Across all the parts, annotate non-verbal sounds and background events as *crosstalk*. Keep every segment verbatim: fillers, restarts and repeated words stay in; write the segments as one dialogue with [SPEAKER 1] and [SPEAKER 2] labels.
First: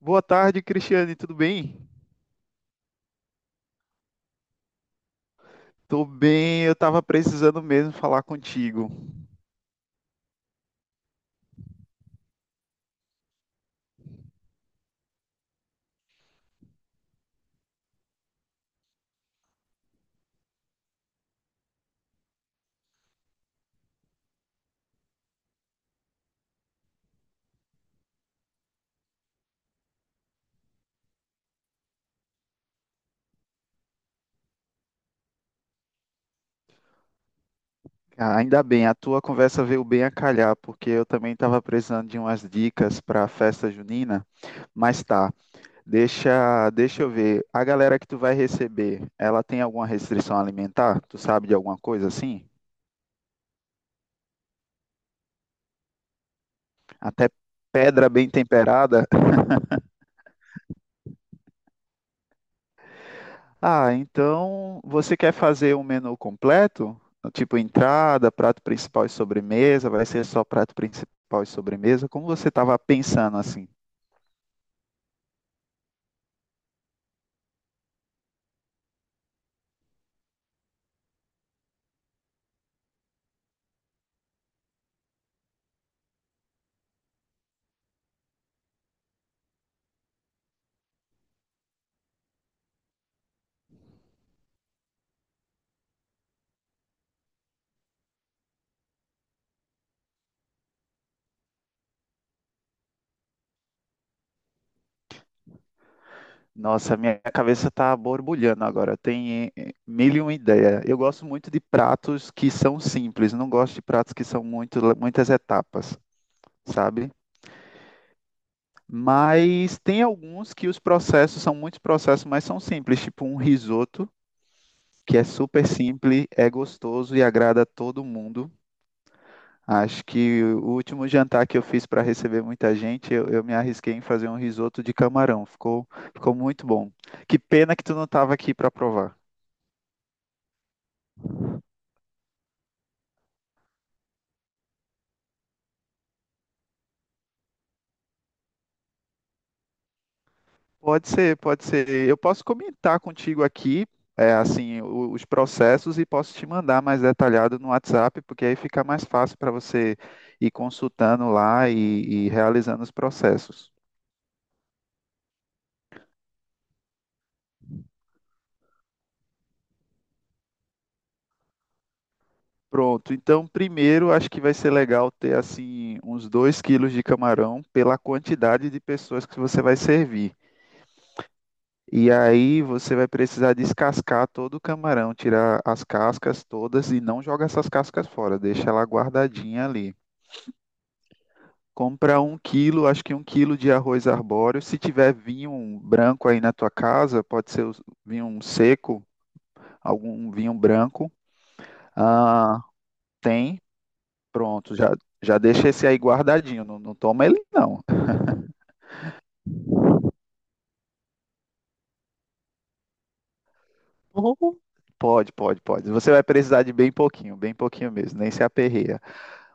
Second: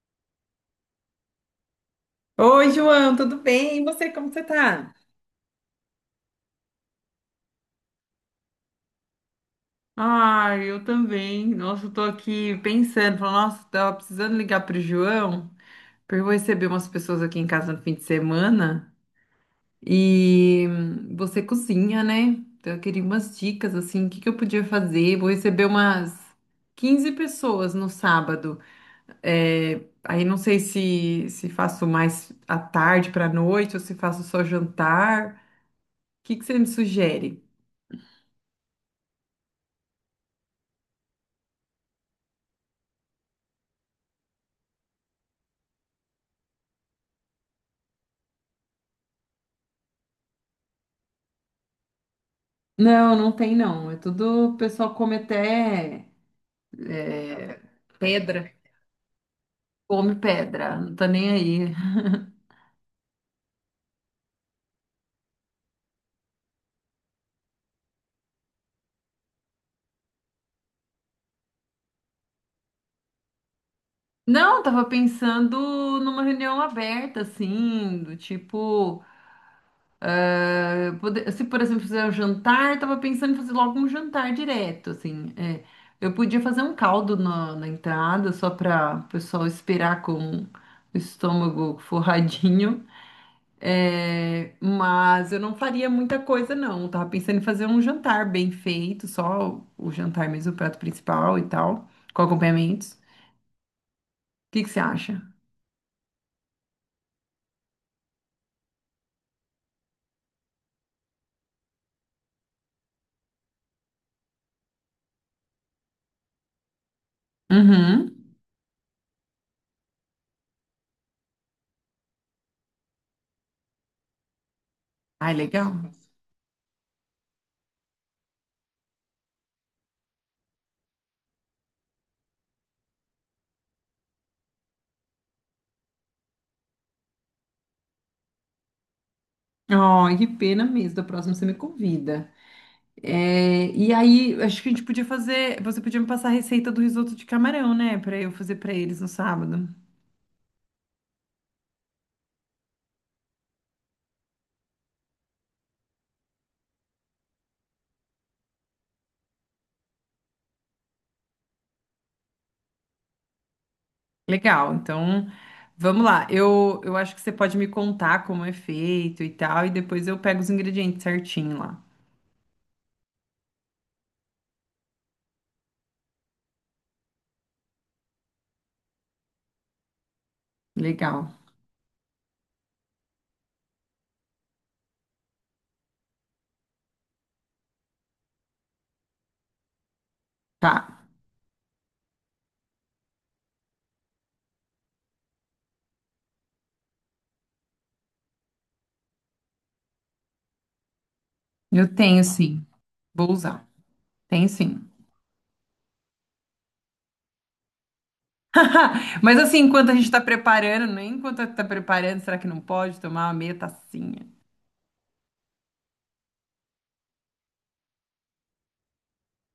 [SPEAKER 1] Boa tarde, Cristiane, tudo bem?
[SPEAKER 2] Oi, João, tudo bem? E você, como você tá?
[SPEAKER 1] Tô bem, eu tava precisando mesmo falar contigo.
[SPEAKER 2] Ah, eu também. Nossa, eu tô aqui pensando, falando, nossa, tava precisando ligar pro João, porque eu vou receber umas pessoas aqui em casa no fim de semana e hum, você cozinha, né? Então eu queria umas dicas assim, o que que eu podia fazer? Vou receber umas quinze pessoas no sábado. É, aí não sei se se faço mais à tarde pra noite ou se faço só jantar. O que que você me sugere?
[SPEAKER 1] Ah, ainda bem, a tua conversa veio bem a calhar, porque eu também tava precisando de umas dicas para a festa junina, mas tá. Deixa, deixa eu ver. A galera que tu vai receber, ela tem alguma restrição alimentar? Tu sabe de alguma coisa assim?
[SPEAKER 2] Não, não tem não. É tudo, o pessoal come até
[SPEAKER 1] Até pedra bem
[SPEAKER 2] pedra.
[SPEAKER 1] temperada?
[SPEAKER 2] Come pedra, não tá nem aí.
[SPEAKER 1] Ah, então você quer fazer um menu completo? Tipo entrada, prato principal e sobremesa? Vai ser só prato principal e sobremesa? Como você estava pensando assim?
[SPEAKER 2] Não, tava pensando numa reunião aberta, assim, do tipo, eh, pode- se por exemplo fizer um jantar, tava pensando em fazer logo um jantar direto, assim. É. Eu podia fazer um caldo na, na entrada, só para o pessoal esperar com o estômago forradinho. É, mas eu não faria muita coisa, não. Eu tava pensando em fazer um jantar bem feito, só o jantar mesmo, o prato principal e tal, com acompanhamentos. O que que você acha?
[SPEAKER 1] Nossa, minha cabeça está borbulhando agora. Tem eh, mil e uma ideia. Eu gosto muito de pratos que são simples. Não gosto de pratos que são muito, muitas etapas, sabe?
[SPEAKER 2] Uhum.
[SPEAKER 1] Mas tem alguns que os processos são muitos processos, mas são simples. Tipo um risoto, que é
[SPEAKER 2] Ai,
[SPEAKER 1] super
[SPEAKER 2] legal.
[SPEAKER 1] simples, é gostoso e agrada a todo mundo. Acho que o último jantar que eu fiz para receber muita gente, eu, eu me arrisquei em fazer um risoto de camarão. Ficou, ficou muito bom. Que pena que tu não estava aqui para provar.
[SPEAKER 2] Ai, que pena mesmo. Da próxima você me convida. É, e aí, acho que a gente podia fazer. Você podia me passar a receita do risoto de camarão, né? Pra eu fazer pra eles no sábado.
[SPEAKER 1] Pode ser, pode ser. Eu posso comentar contigo aqui, é, assim, o- os processos e posso te mandar mais detalhado no WhatsApp, porque aí fica mais fácil para você ir consultando lá e e realizando os processos.
[SPEAKER 2] Legal, então vamos lá. Eu, eu acho que você pode me contar como é feito e tal, e depois eu pego os ingredientes certinho lá.
[SPEAKER 1] Pronto, então primeiro acho que vai ser legal ter assim uns dois quilos de camarão pela quantidade de pessoas que você vai servir.
[SPEAKER 2] Legal.
[SPEAKER 1] E aí você vai precisar descascar todo o camarão, tirar as cascas todas e não joga essas cascas fora, deixa ela guardadinha ali.
[SPEAKER 2] Tá.
[SPEAKER 1] Compra um quilo, acho que um quilo de arroz arbóreo. Se tiver vinho branco aí na tua casa, pode ser o- vinho seco, algum vinho branco.
[SPEAKER 2] Eu tenho
[SPEAKER 1] Ah,
[SPEAKER 2] sim. Vou
[SPEAKER 1] tem.
[SPEAKER 2] usar. Tenho
[SPEAKER 1] Pronto,
[SPEAKER 2] sim.
[SPEAKER 1] já, já deixa esse aí guardadinho. Não, não toma ele, não.
[SPEAKER 2] *laughs* Mas assim, enquanto a gente tá preparando, nem enquanto tá preparando, será que não pode tomar uma meia tacinha?
[SPEAKER 1] Uhum. Pode, pode, pode. Você vai precisar de bem pouquinho, bem pouquinho mesmo, nem se aperreia.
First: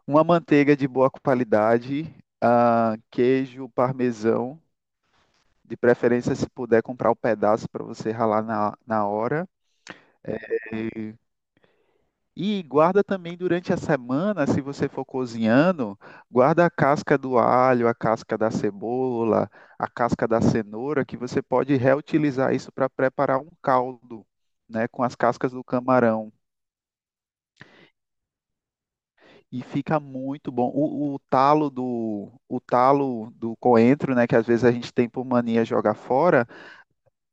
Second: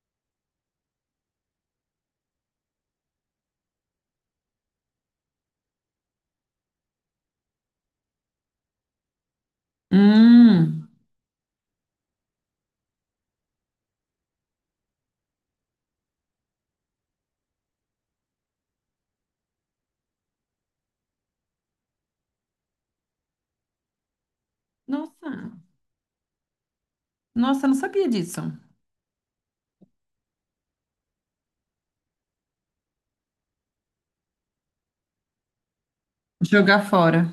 [SPEAKER 1] Uma manteiga de boa qualidade, ah, queijo parmesão, de preferência se puder comprar o pedaço para você ralar na, na hora.
[SPEAKER 2] Hum.
[SPEAKER 1] E guarda também durante a semana, se você for cozinhando, guarda a casca do alho, a casca da cebola, a casca da cenoura, que você pode reutilizar isso para preparar um caldo, né, com as
[SPEAKER 2] Nossa.
[SPEAKER 1] cascas do camarão.
[SPEAKER 2] Nossa, eu não sabia disso.
[SPEAKER 1] E fica muito bom. O, o talo do, o talo do coentro, né, que às vezes a gente tem por mania jogar fora,
[SPEAKER 2] Jogar fora.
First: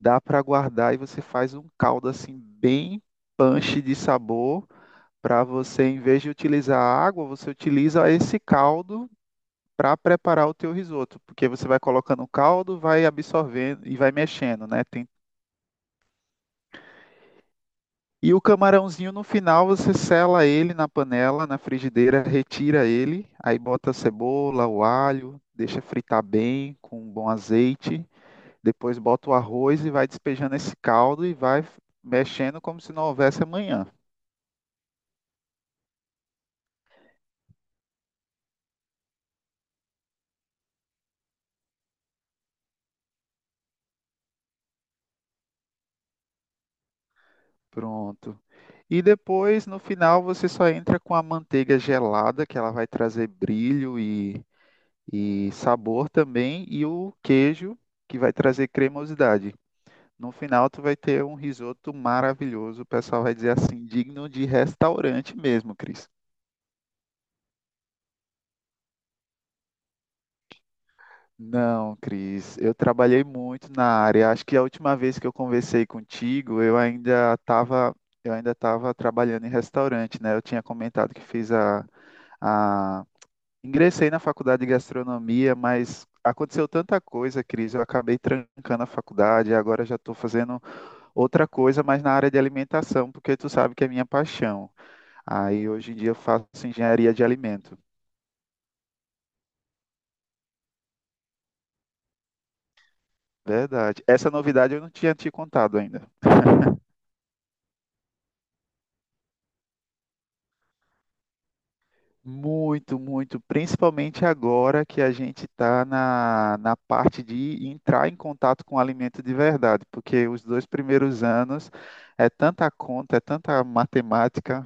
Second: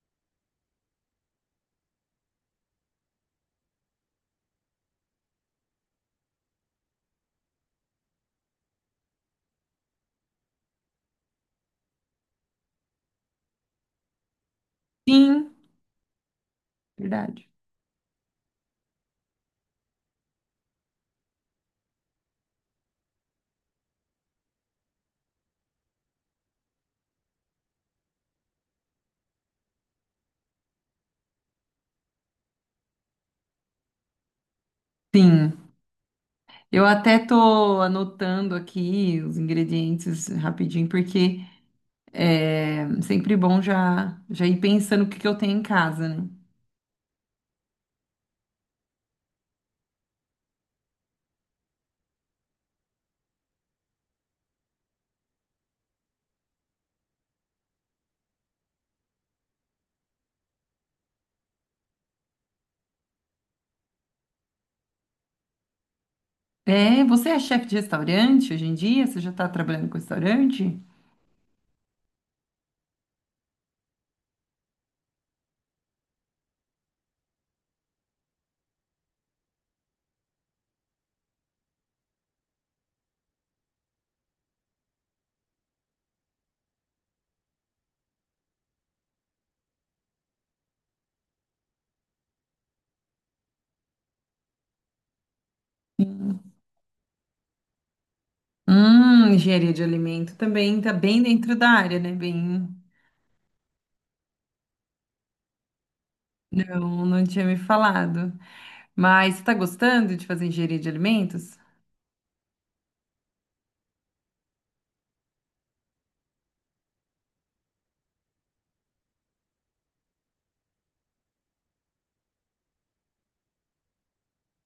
[SPEAKER 1] dá para guardar e você faz um caldo assim bem punch de sabor para você, em vez de utilizar a água, você utiliza esse caldo para preparar o teu risoto, porque você vai colocando o caldo, vai absorvendo e vai mexendo, né? Tem-
[SPEAKER 2] Sim, verdade.
[SPEAKER 1] E o camarãozinho no final você sela ele na panela, na frigideira, retira ele, aí bota a cebola, o alho, deixa fritar bem com um bom azeite, depois bota o arroz e vai despejando esse caldo e vai mexendo como se não houvesse amanhã.
[SPEAKER 2] Sim. Eu até tô anotando aqui os ingredientes rapidinho, porque é sempre bom já, já ir pensando o que que eu tenho em casa, né?
[SPEAKER 1] Pronto. E depois, no final, você só entra com a manteiga gelada, que ela vai trazer brilho e, e sabor também, e o queijo, que vai trazer cremosidade. No final, tu vai ter um risoto maravilhoso. O pessoal vai dizer assim, digno de restaurante mesmo, Cris.
[SPEAKER 2] É, você é chefe de restaurante hoje em dia? Você já está trabalhando com restaurante?
[SPEAKER 1] Não, Cris, eu trabalhei muito na área. Acho que a última vez que eu conversei contigo, eu ainda estava, eu ainda estava trabalhando em restaurante, né? Eu tinha comentado que fiz a a ingressei na faculdade de gastronomia, mas aconteceu tanta coisa, Cris. Eu acabei trancando a faculdade e agora já estou fazendo outra coisa, mas na área de alimentação, porque tu sabe que é minha paixão. Aí hoje em dia eu
[SPEAKER 2] Sim.
[SPEAKER 1] faço engenharia de alimento.
[SPEAKER 2] Hum, engenharia de alimento também está bem dentro da área, né? Bem,
[SPEAKER 1] Verdade. Essa novidade eu não tinha te contado ainda.
[SPEAKER 2] não, não tinha me falado. Mas você está gostando de fazer engenharia de alimentos?
[SPEAKER 1] Muito, muito, principalmente agora que a gente está na, na parte de entrar em contato com o alimento de verdade, porque os dois primeiros anos é tanta conta, é tanta matemática.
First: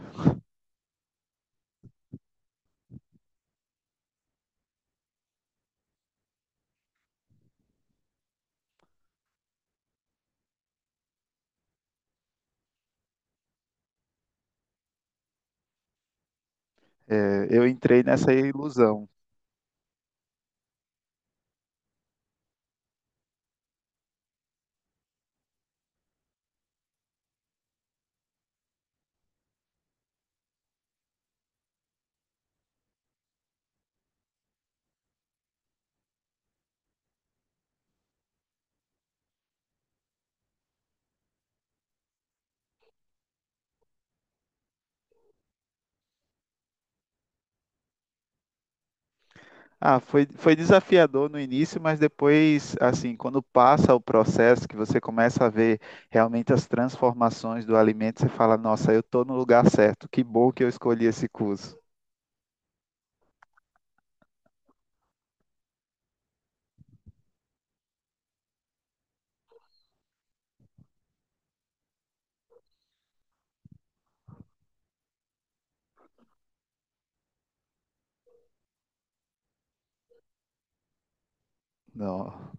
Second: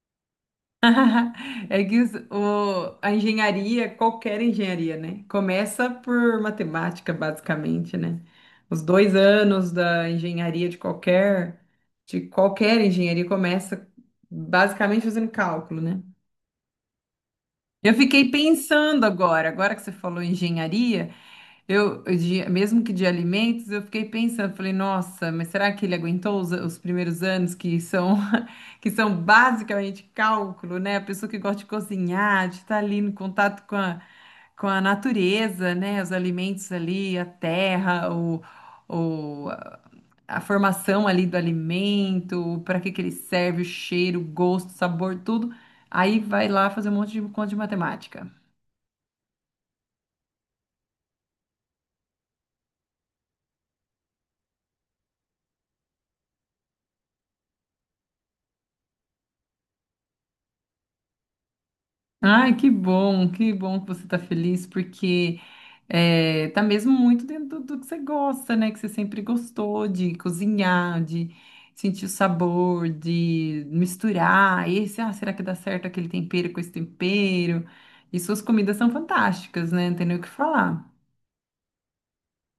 [SPEAKER 2] *laughs* É que os- o, a engenharia, qualquer engenharia, né? Começa por matemática, basicamente, né? Os dois anos da engenharia de qualquer, de qualquer engenharia começa basicamente fazendo cálculo, né?
[SPEAKER 1] É, eu
[SPEAKER 2] Eu
[SPEAKER 1] entrei
[SPEAKER 2] fiquei
[SPEAKER 1] nessa
[SPEAKER 2] pensando
[SPEAKER 1] ilusão.
[SPEAKER 2] agora, agora que você falou em engenharia, eu de- mesmo que de alimentos, eu fiquei pensando, falei, nossa, mas será que ele aguentou os, os primeiros anos que são *laughs* que são basicamente cálculo, né? A pessoa que gosta de cozinhar, de estar ali no contato com a, com a natureza, né? Os alimentos ali, a terra, o, o, a a formação ali do alimento, para que que ele serve, o cheiro, o gosto, o sabor, tudo. Aí vai lá fazer um monte de conta de matemática.
[SPEAKER 1] Ah, foi, foi desafiador no início, mas depois, assim, quando passa o processo, que você começa a ver realmente as transformações do alimento, você fala, nossa, eu estou no lugar certo, que bom que eu escolhi esse curso.
[SPEAKER 2] Ai, que bom, que bom que você tá feliz, porque eh, tá mesmo muito dentro do, do que você gosta, né? Que você sempre gostou de cozinhar, de sentir o sabor, de misturar. Esse, ah, será que dá certo aquele tempero com esse tempero? E suas comidas são fantásticas, né? Não tem nem o que falar.
[SPEAKER 1] Não,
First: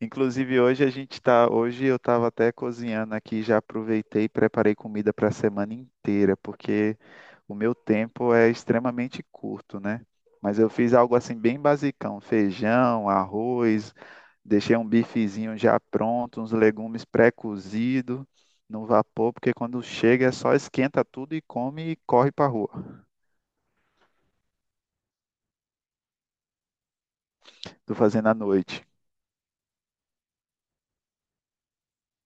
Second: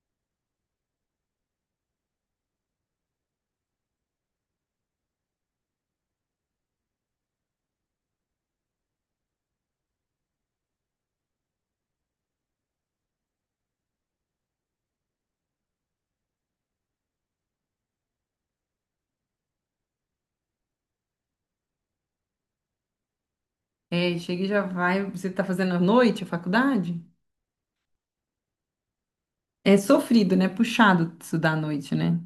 [SPEAKER 1] inclusive hoje a gente tá, hoje eu estava até cozinhando aqui, já aproveitei e preparei comida para a semana inteira, porque o meu tempo é extremamente curto, né? Mas eu fiz algo assim bem basicão, feijão, arroz, deixei um bifezinho já pronto, uns legumes pré-cozidos no vapor, porque quando chega é só esquenta tudo e come e corre para rua.
[SPEAKER 2] É, chega e já vai. Você tá fazendo à noite a faculdade?
[SPEAKER 1] Tô fazendo à noite.
[SPEAKER 2] É sofrido, né? Puxado estudar à noite, né?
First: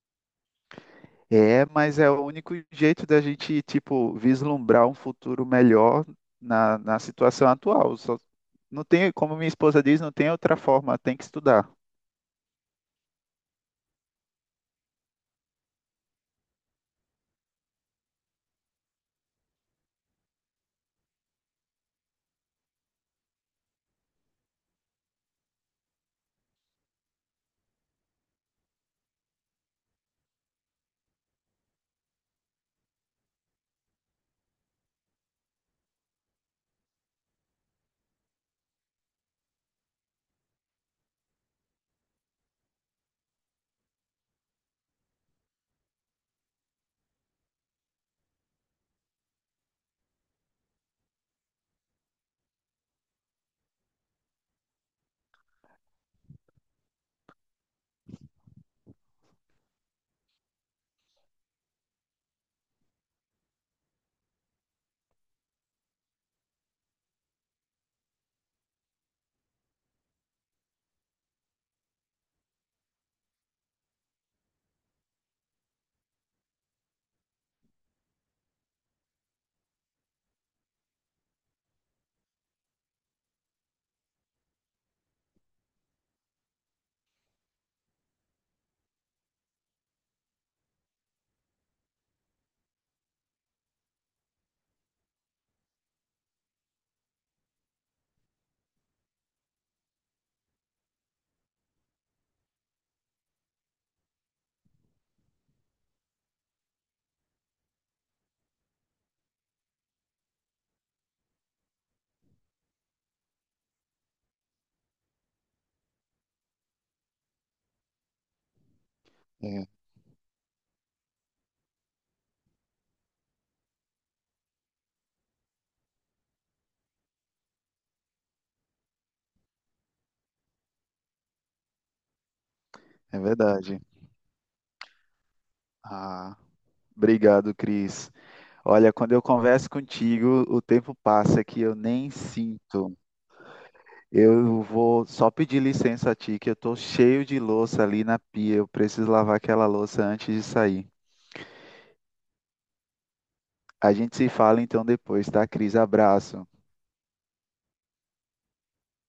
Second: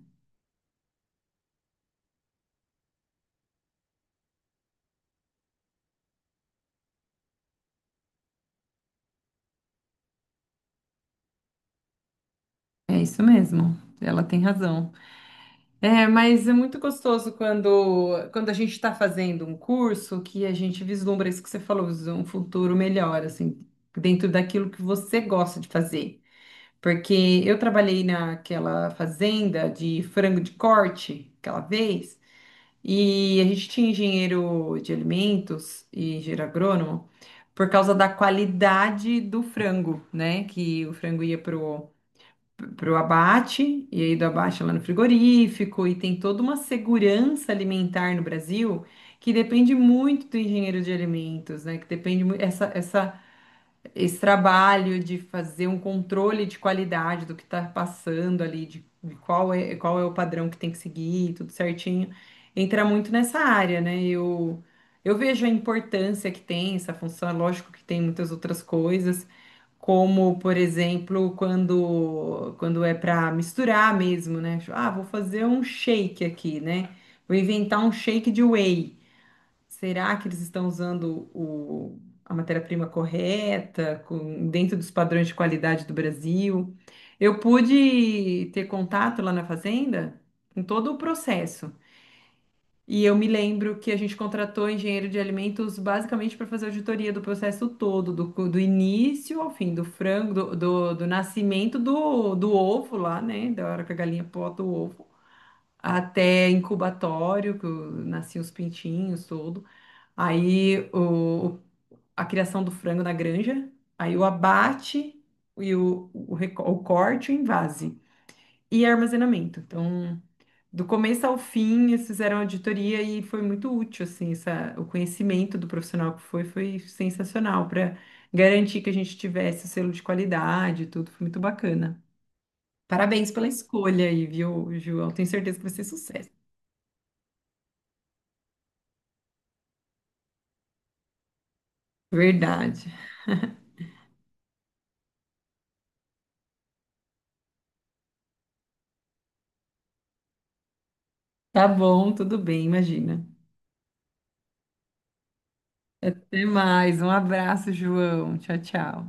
[SPEAKER 1] É, mas é o único jeito da gente, tipo, vislumbrar um futuro melhor na, na situação atual. Só- não tem, como minha esposa diz, não tem outra forma, tem que estudar.
[SPEAKER 2] É isso mesmo. Ela tem razão. É, mas é muito gostoso quando, quando a gente está fazendo um curso que a gente vislumbra isso que você falou, visu- um futuro melhor, assim, dentro daquilo que você gosta de fazer. Porque eu trabalhei naquela fazenda de frango de corte aquela vez, e a gente tinha engenheiro de alimentos e engenheiro agrônomo por causa da qualidade do frango, né? Que o frango ia para o abate, e aí do abate é lá no frigorífico, e tem toda uma segurança alimentar no Brasil que depende muito do engenheiro de alimentos, né? Que depende muito essa, essa, esse trabalho de fazer um controle de qualidade do que está passando ali, de, de qual é, qual é o padrão que tem que seguir, tudo certinho, entra muito nessa área, né? Eu, eu vejo a importância que tem essa função, é lógico que tem muitas outras coisas. Como, por exemplo, quando, quando é para misturar mesmo, né? Tipo, ah, vou fazer um shake aqui, né? Vou inventar um shake de whey. Será que eles estão usando o, a matéria-prima correta, com- dentro dos padrões de qualidade do Brasil? Eu pude ter contato lá na fazenda com todo o processo. E eu me lembro que a gente contratou engenheiro de alimentos basicamente para fazer auditoria do processo todo, do, cu- do início ao fim, do frango, do, do, do nascimento do, do ovo lá, né? Da hora que a galinha bota o ovo, até incubatório, que o- nasciam os pintinhos, tudo. Aí o, o- a criação do frango na granja, aí o abate e o, o, reco- o corte, o envase e armazenamento.
[SPEAKER 1] É,
[SPEAKER 2] Então do começo ao fim, eles fizeram auditoria e foi muito útil, assim, essa, o conhecimento do profissional que foi, foi sensacional para garantir que a gente tivesse o selo de qualidade e tudo, foi muito bacana.
[SPEAKER 1] é
[SPEAKER 2] Parabéns pela
[SPEAKER 1] verdade.
[SPEAKER 2] escolha aí, viu, João? Tenho certeza que vai ser sucesso.
[SPEAKER 1] Ah, obrigado, Cris. Olha, quando eu converso contigo, o tempo passa que eu nem
[SPEAKER 2] Verdade.
[SPEAKER 1] sinto. Eu vou só pedir licença a ti, que eu tô cheio de louça ali na pia. Eu preciso lavar aquela louça antes de sair.
[SPEAKER 2] Tá bom, tudo bem, imagina.
[SPEAKER 1] A gente se fala então depois, tá, Cris?
[SPEAKER 2] Até
[SPEAKER 1] Abraço.
[SPEAKER 2] mais, um abraço, João. Tchau, tchau.